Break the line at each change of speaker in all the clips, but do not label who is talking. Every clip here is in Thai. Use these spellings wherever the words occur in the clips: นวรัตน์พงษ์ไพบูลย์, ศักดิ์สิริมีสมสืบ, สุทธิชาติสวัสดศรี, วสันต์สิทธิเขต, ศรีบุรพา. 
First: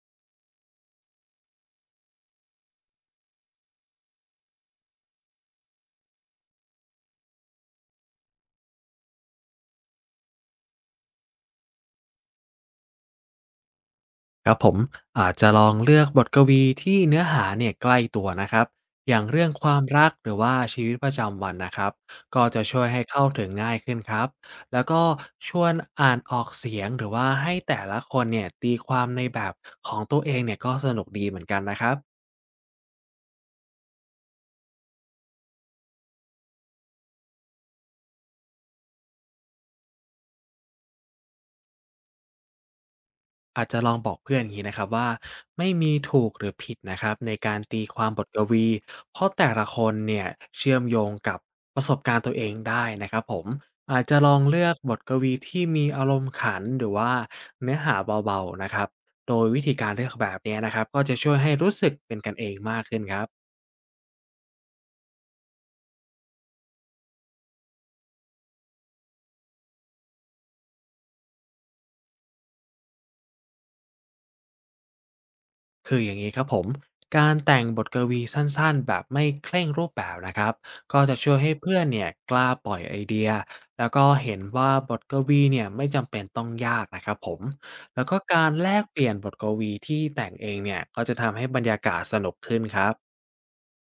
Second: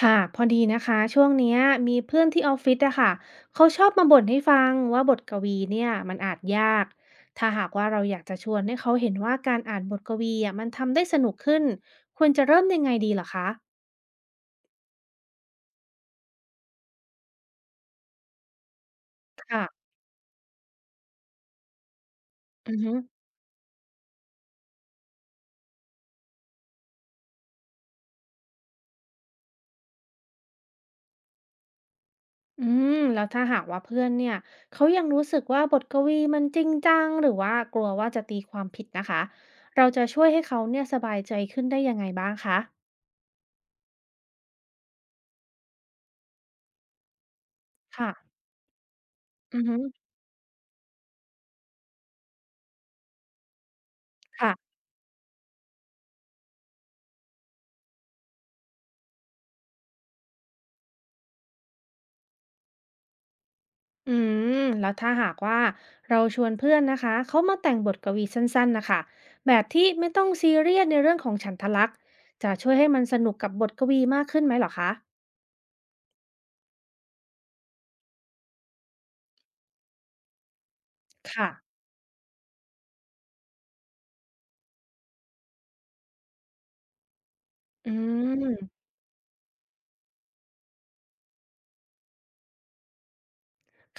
ค่ะพอดีนะคะช่วงเนี้ยมีเพื่อนที่ออฟฟิศอะค่ะเขาชอบมาบ่นให้ฟังว่าบทกวีเนี่ยมันอ่านยากถ้าหากว่าเราอยากจะชวนให้เขาเห็นว่าการอ่านบทกวีอะมันทำได้สนุกขึ้นควรจะเริ่มยังไงดีเหรอคะ
ครับผมอาจจะลองเลือกบทกวีที่เนื้อหาเนี่ยใกล้ตัวนะครับอย่างเรื่อง
ค่ะ
ความรักหรือว่าชีวิตประจำวันนะครับก็จะ
อือ
ช่วย
ฮึ
ให้เข้าถึงง่ายขึ้นครับแล้วก็ชวนอ่านออกเสียงหรือว่าให้แต่ละคนเนี่ยตีความในแบบของตัวเองเนี่ยก็สนุกดีเหมือนกันนะครับ
อืมแล้วถ้าหากว่าเพื่อนเนี่ยเขายังรู้สึกว่าบทกวีมันจริงจังหรือว่ากลัวว่าจะตีความผิดนะคะเราจะช่วยให้เขาเนี่ยสบายใจขึ้นได้ยังไงบ้างคะ
อาจจะลองบอกเพื่อนอย่างนี้นะครับว่าไม่มีถูกหรือผิดนะครับในการตีความ
ค่ะ
บทกวีเพราะแต่
อื
ละ
อ
ค
ฮึ
นเนี่ยเชื่อมโยงกับประสบการณ์ตัวเองได้นะครับผมอาจจะลองเลือ
ค่ะ
กบทกวีที่มีอารมณ์ขันหรือว่าเนื้อหาเบาๆนะครับโดยวิธีการเลือกแบบเนี้ยนะครับก็จะช่วยให้รู้สึกเป็นกันเองมากขึ้นครับ
อืมแล้วถ้าหากว่าเราชวนเพื่อนนะคะเขามาแต่งบทกวีสั้นๆนะคะแบบที่ไม่ต้องซีเรียสในเรื่องของฉันทะลักษณ์จะช่วยให้มันสนุกกับบทกวีมากขึ้นไหมเหรอคะ
คืออย่างนี้ครับผมการแต่งบทกวีสั้นๆแบบไม่เคร่งรูปแบบนะครับ ก็จะช่วย
ค่ะ
ให้เพื่อนเนี่ยกล้าปล่อยไอเดีย แล้วก็เห็นว่าบทกวีเนี่ยไม่จำเป็นต้องยากนะครับผม
อื
แล้วก็การแล
ม
กเปลี่ยนบทกวีที่แต่งเองเนี่ยก็จะทำให้บรรยากาศสนุกขึ้นครับ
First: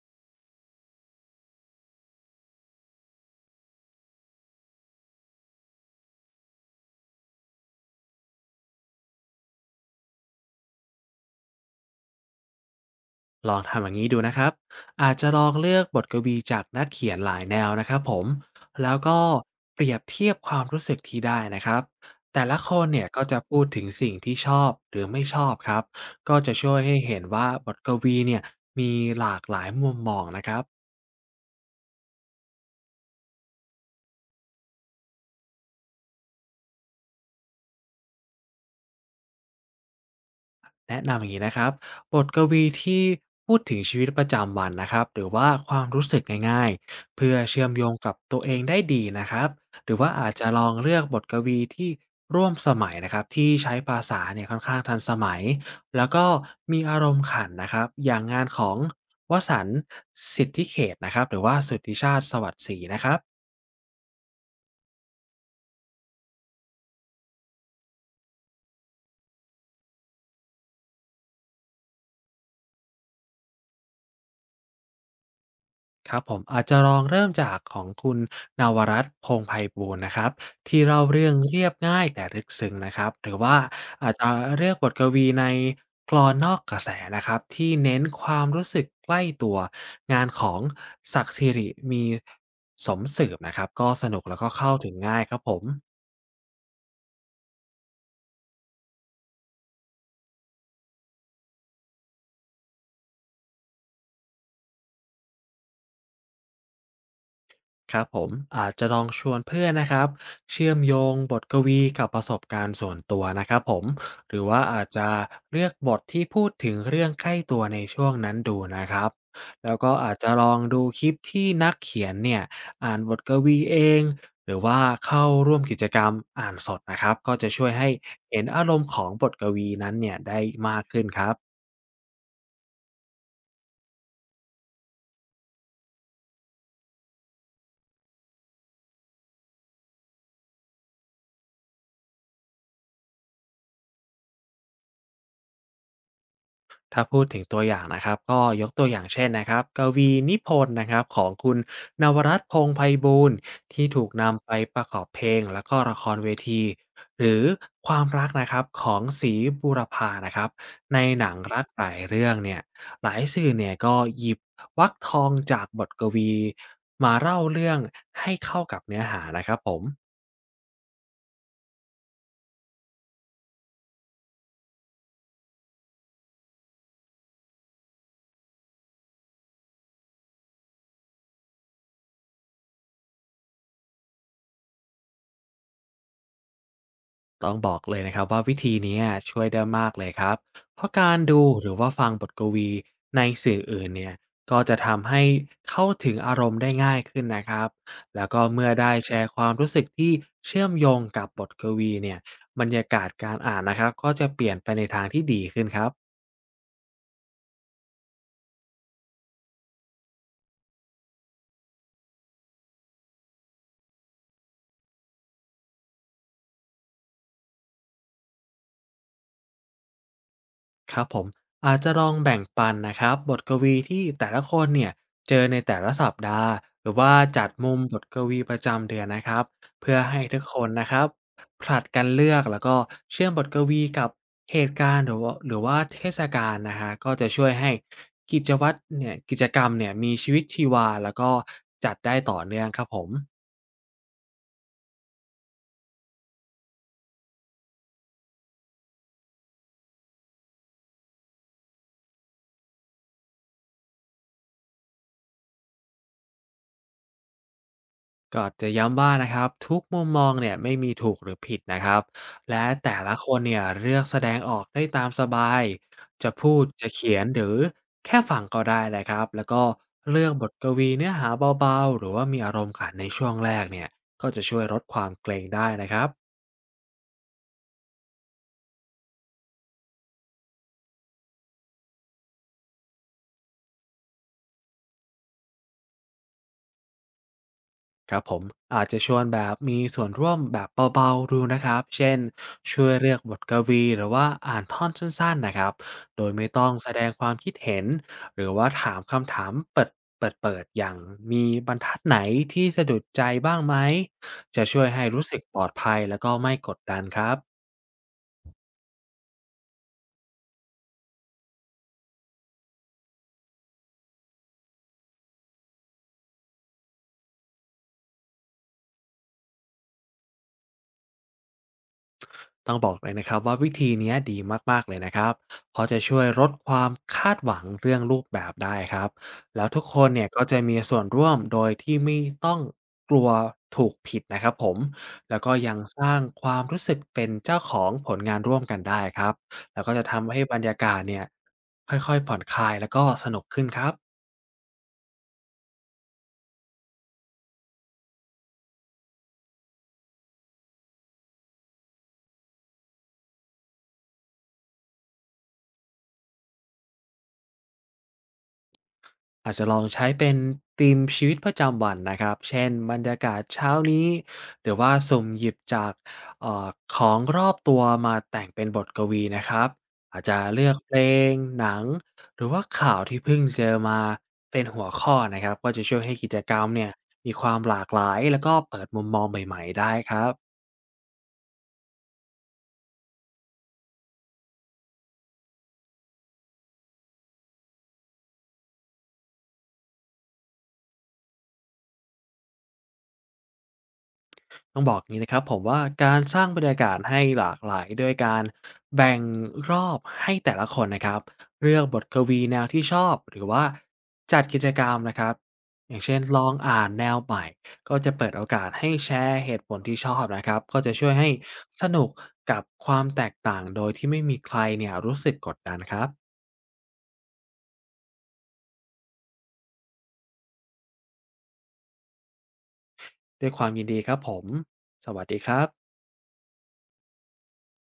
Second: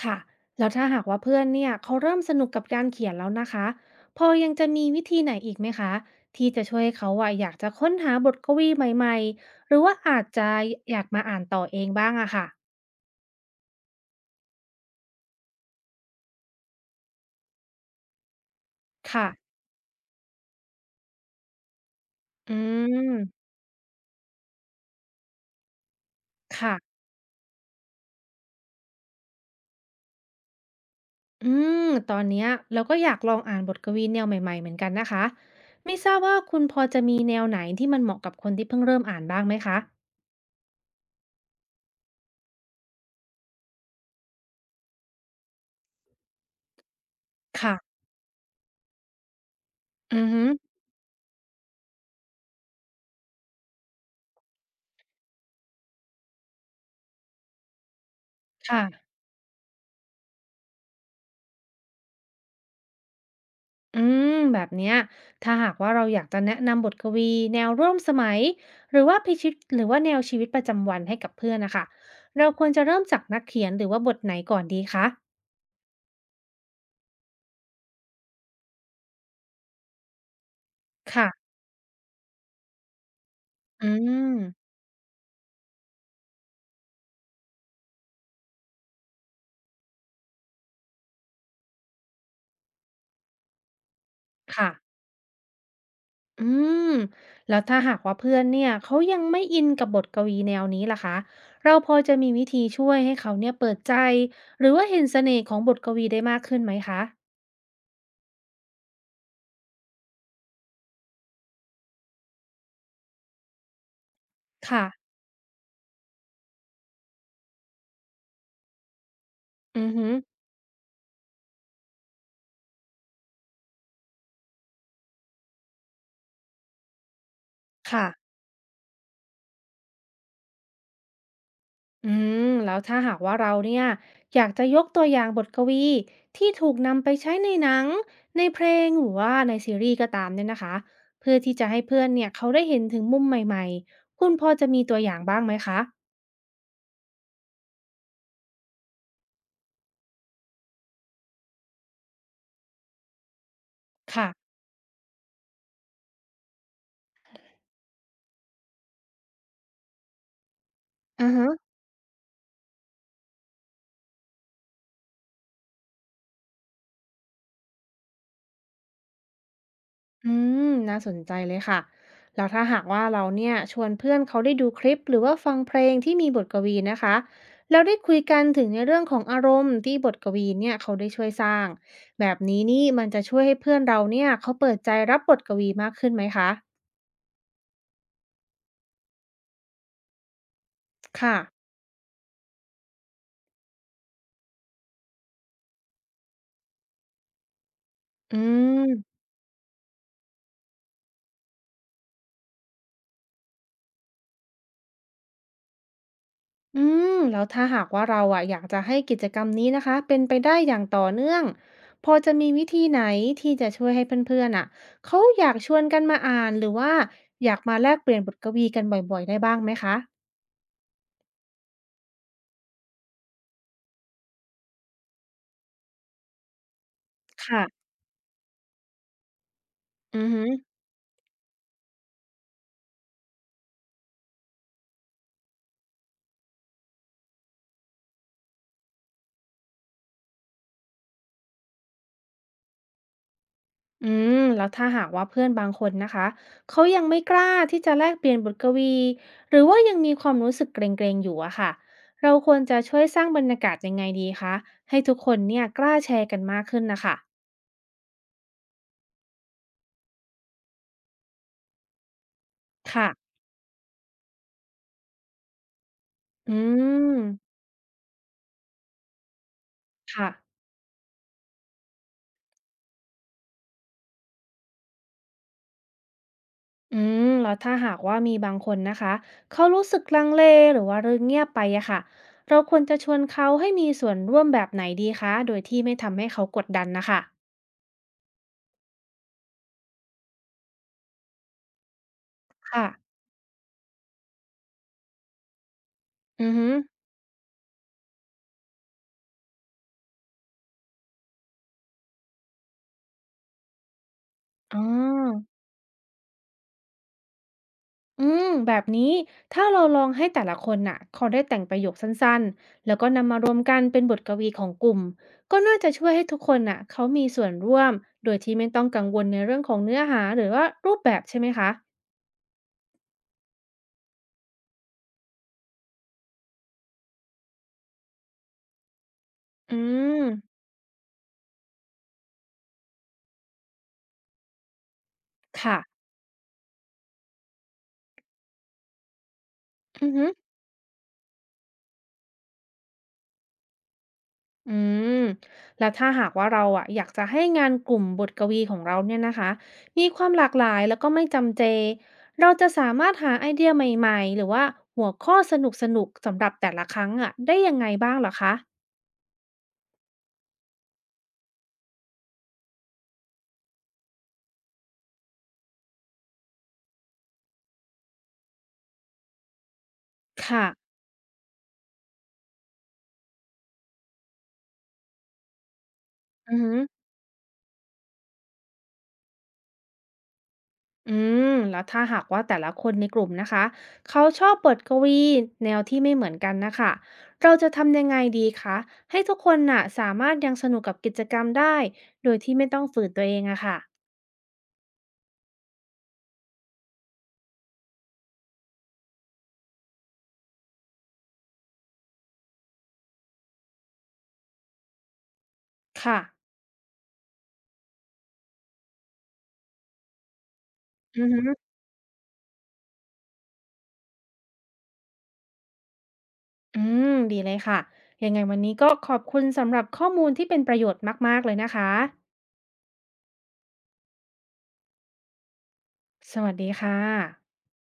ค่ะแล้วถ้าหากว่าเพื่อนเนี่ยเขาเริ่มสนุกกับการเขียนแล้วนะคะพอยังจะมีวิธีไหนอีกไหมคะที่จะช่วยให้เขาอะอยากจะค้นหาบทกวีใหม่ๆหรือว่าอาจจะอยากมาอ่านต่อเองบ้างอะค่ะ
ลองทำอย่างนี้ดูนะครับอาจจะลองเลือกบทกวีจากนักเขียนหลายแนวนะครับผมแล้วก็
ค่ะ
เปรียบเทียบความรู้สึกที่ได้นะครับแต่
อื
ละคนเนี่ยก็จะ
ม
พูดถึงสิ่งที่ชอบหรือไม่ชอบครับก็จะช่วย
ค่ะ
ให้เห็นว่าบทกวีเนี่ยมีหลากหลายมุมมองนะครับ
อืมตอนเนี้ยเราก็อยากลองอ่านบทกวีแนวใหม่ๆเหมือนกันนะคะไม่ทราบว่าคุณพอจะมีแนวไหนที่มันเหมาะกับคนที่เพิ่งเริ่มอ่านบ้างไหมคะ
แนะนำอย่างนี้นะครับบทกวีที่พูดถึงชีวิตประจำวันนะครับหรือว่าความรู้สึกง่ายๆเพื่อเชื่อมโยง
ค่ะ
กับตัวเองได้ดีนะครับหรือว่า
อือ
อาจ
ฮึ
จะลองเลือกบทกวีที่ร่วมสมัยนะครับที่ใช้ภาษาเนี่ยค่อนข้างทันสมัยแล้วก็มีอารมณ์ขันนะครับอย่างงานของ
ค่ะ
วสันต์สิทธิเขตนะครับหรือว่าสุทธิชาติสวัสดศรีนะครับ
อืมแบบเนี้ยถ้าหากว่าเราอยากจะแนะนำบทกวีแนวร่วมสมัยหรือว่าพิชิตหรือว่าแนวชีวิตประจำวันให้กับเพื่อนนะคะเราควรจะเริ่มจากนักเขียนหรือว่าบทไหนก่อนดีคะ
ครับผมอาจจะลองเริ่มจากของคุณนวรัตน์พงษ์ไพบูลย์นะครับที่เล่าเรื่
ค่ะ
องเรียบง่ายแต่ลึกซึ้งนะครับหรือว่า
อื
อาจจะ
ม
เลือกบทกวีในกลอนนอกกระแสนะครับที่เน้นความรู้สึกใกล้ตัวงานของศักดิ์สิริมีสมสืบนะครับก็สนุกแล้วก็เข้าถึ
ค่ะ
งง่ายครับผม
อืมแล้วถ้าหากว่าเพื่อนเนี่ยเขายังไม่อินกับบทกวีแนวนี้ล่ะคะเราพอจะมีวิธีช่วยให้เขาเนี่ยเปิดใจหรือว่าเห็นเสน่ห์ของบทกวีได้มากขึ้นไหมคะ
ครับผมอาจจะลองชวนเพื่อนนะครับเชื่อมโยงบทกวีกับประสบการณ์ส่วนตัวนะครับผมหรือว่าอา
ค่ะ
จจะเลือกบทที่พูดถึงเรื่องใกล้ตัวในช่วงนั้นดูนะครับแล้ว
อือ
ก็
ฮึ
อาจจะลองดูคลิปที่นักเขียนเนี่ยอ่านบทกวีเองหรือว่าเข้าร่วมกิจกรรมอ่านสดนะครับก็จะช่วยให้
ค่ะ
เห็นอารมณ์ของบทกวีนั้นเนี่ยได้มากขึ้นครับ
อืมแล้วถ้าหากว่าเราเนี่ยอยากจะยกตัวอย่างบทกวีที่ถูกนำไปใช้ในหนังในเพลงหรือว่าในซีรีส์ก็ตามเนี่ยนะคะเพื่อที่จะให้เพื่อนเนี่ยเขาได้เห็นถึงมุมใหม่ๆคุณพอจะมีตัวอย่างบ้างไหมคะ
ถ้าพูดถึงตัวอย่างนะครับก็ยกตัวอย่างเช่นนะครับกวีนิพนธ์นะครับของคุณนวรัตน์พงษ์ไพบูลย์ที่ถูก
ค่ะ
นำไปประกอบเพลงแล้วก็ละครเวทีหรือความรักนะครับของศรีบุรพานะครับในห
อื
นั
อ
ง
ฮะ
รักหลายเรื่องเนี่ยหลายสื่อเนี่ยก็หยิบวรรคทองจากบทกวีมาเล่าเรื่องให้เข้ากับเนื้อหานะครับผม
อืมน่าสนใจเลยค่ะแล้วถ้าหากว่าเราเนี่ยชวนเพื่อนเขาได้ดูคลิปหรือว่าฟังเพลงที่มีบทกวีนะคะเราได้คุยกันถึงในเรื่องของอารมณ์ที่บทกวีเนี่ยเขาได้ช่วยสร้างแบบนี้นี่มันจะช่วยให้เพื่อนเราเนี่ยเขาเปิดใจรับบทกวีมากขึ้นไหมคะ
ต้องบอกเลยนะครับว่าวิธีนี้ช่วยได้มากเลยครับเพราะการ
ค่ะ
ดูหรือว่าฟังบทกวีในสื่ออื่นเนี่ยก็จะทำให้เข้าถึงอารมณ์ได้ง่ายขึ้นนะครับแล้ว
อื
ก็เมื่อได้แช
ม
ร์ความรู้สึกที่เชื่อมโยงกับบทกวีเนี่ยบรรยากาศการอ่านนะครับก็จะเปลี่ยนไปในทางที่ดีขึ้นครับ
อืมแล้วถ้าหากว่าเราอะอยากจะให้กิจกรรมนี้นะคะเป็นไปได้อย่างต่อเนื่องพอจะมีวิธีไหนที่จะช่วยให้เพื่อนๆอะเขาอยากชวนกันมาอ่านหรือว่าอยากมาแลกเปลี่ยนบทกวีกันบ่อยๆได้บ้างไหมคะ
ครับผมอาจจะลองแบ่งปันนะครับบทกวีที่แต่ละคนเนี่ยเจอในแต่ละสัปดาห์หรือว่าจัดมุม
ค่ะ
บทกวีประจำเดือนนะครับเพื่อ
อื
ให้
อ
ทุ
หื
ก
อ
คนนะครับผลัดกันเลือกแล้วก็เชื่อมบทกวีกับเหตุการณ์หรือว่าเทศกาลนะฮะก็จะช่วยให้กิจกรรมเนี่ยมีชีวิตชีวาแล้วก็จัดได้ต่อเนื่องครับผม
อืมแล้วถ้าหากว่าเพื่อนบางคนนะคะเขายังไม่กล้าที่จะแลกเปลี่ยนบทกวีหรือว่ายังมีความรู้สึกเกรงๆอยู่อะค่ะเราควรจะช่วยสร้างบรรยากาศยังไงดีคะให้ทุกคนเนี่ยกล้าแชร์กันมากขึ้นนะคะ
ก็จะย้ำว่านะครับทุกมุมมองเนี่ยไม่มีถูกหรือผิดนะครับและแต่
ค่ะ
ละคนเนี่ยเลือกแสดงออกได้ตามสบายจะพู
อื
ดจะเขีย
ม
นหรือแค่ฟังก็ได้นะครับแล้วก็เลื
ค่ะ
อกบทกวีเนื้อหาเบาๆหรือว่ามีอารมณ์ขันในช่วงแรกเนี่ยก็จะช่วยลดความเกรงได้นะครับ
อืมแล้วถ้าหากว่ามีบางคนนะคะเขารู้สึกลังเลหรือว่าเรื่องเงียบไปอะค่ะเราควรจะชวนเขาให้มีส่วนร่วมแบบไหนดีคะโดยที่ไม่ทำให้เขากดดันนะคะ
ครับผมอาจจะชวนแบบมีส่วนร่วมแบบเบาๆดูนะครับเช่นช่
ค่ะ
วยเลือกบทกวีหรือว่าอ่านท่อนสั้นๆนะครับโดยไม่
อือ
ต้
ฮึ
องแสดงความคิดเห็นหรือว่าถามคำถามเปิดเปิดๆอย่างมีบรรทัดไหนที่สะดุดใจบ้างไหมจะ
อ๋
ช่วยให้รู้สึก
อ
ปลอดภัยแล้วก็ไม่กดดันครับ
อืมแบบนี้ถ้าเราลองให้แต่ละคนน่ะเขาได้แต่งประโยคสั้นๆแล้วก็นำมารวมกันเป็นบทกวีของกลุ่มก็น่าจะช่วยให้ทุกคนน่ะเขามีส่วนร่วมโดยที่ไม่ต้องกังวลในเรื่องของเนื้อหาหรือว่ารูปแบบใช่ไหมคะ
ต้องบอกเลยนะครับว่าวิธีเนี้ยดีมากๆเลยนะครับเพราะจะช่วยลดความคาดหวังเรื่องรูปแบบได้ครับแล้ว
อื
ทุกคน
ม
เนี่ยก็จะมีส่วนร่วมโดยที่ไม่ต้องกลัวถูกผิดนะครับผมแล้วก็ยัง
ค่ะ
สร้างความรู้สึกเป็นเจ้าของผลงานร่วมกันได้ครับแล้วก็จะ
อือฮึ
ทำให้บรรยากาศเนี่ยค่อยๆผ่อนคลายแล้วก็สนุกขึ้นครับ
อืมแล้วถ้าหากว่าเราอะอยากจะให้งานกลุ่มบทกวีของเราเนี่ยนะคะมีความหลากหลายแล้วก็ไม่จำเจเราจะสามารถหาไอเดียใหม่ๆหรือว่าหัวข้อสนุกๆสำหรับแต่ละครั้งอะได้ยังไงบ้างเหรอคะ
อาจจะลองใช้เป็นธีมชีวิตประจำวันนะครับ เช่นบรรยากาศเช้านี้หรือว่าสุ่มหยิบจากเออของรอบตัวมาแต่งเป็นบทกวีนะครับ อาจจะ
ค่ะ
เลือกเพลงหนัง หรือว่าข่าวที่เพิ่งเจอมาเป็นหัวข้อนะครับก็จะช่วยให้กิจก
อื
ร
อ
รม
ฮึอ
เนี่ยมีความหลากหลายแล้วก็เปิดมุมมองใหม่ๆได้ครับ
อืมแล้วถ้าหากว่าแต่ละคนในกลุ่มนะคะเขาชอบบทกวีแนวที่ไม่เหมือนกันนะคะเราจะทำยังไงดีคะให้ทุกคนน่ะสามารถยังสนุกกับกิจกรรมได้โดยที่ไม่ต้องฝืนตัวเองอะค่ะ
ต้องบอกอย่างงี้นะครับผมว่าการสร้างบรรยากาศให้หลากหลายโดยการแบ่งรอบให้แต่ละคนนะครับเลือกบทกวีแนวที่ชอบหรือว่าจัดกิจกรรมนะครับอย่างเช่
ค่ะ
นลองอ่านแนวใหม่ก็จะเปิดโอกาสให้แชร์เหตุผลที่ชอบนะครับก็จะช่วย
อือ
ให้
ฮึ
สนุกกับความแตกต่างโดยที่ไม่มีใครเนี่ยรู้สึกกดดันครับ
อืมดีเลยค่ะ ยังไงวันนี้ก็ขอบคุณสำหรับข้อมูลที่เป็นประโยชน์มากๆเลยนะคะ
ด้วยความยินดีครับผมสวัสดีครับ
สวัสดีค่ะ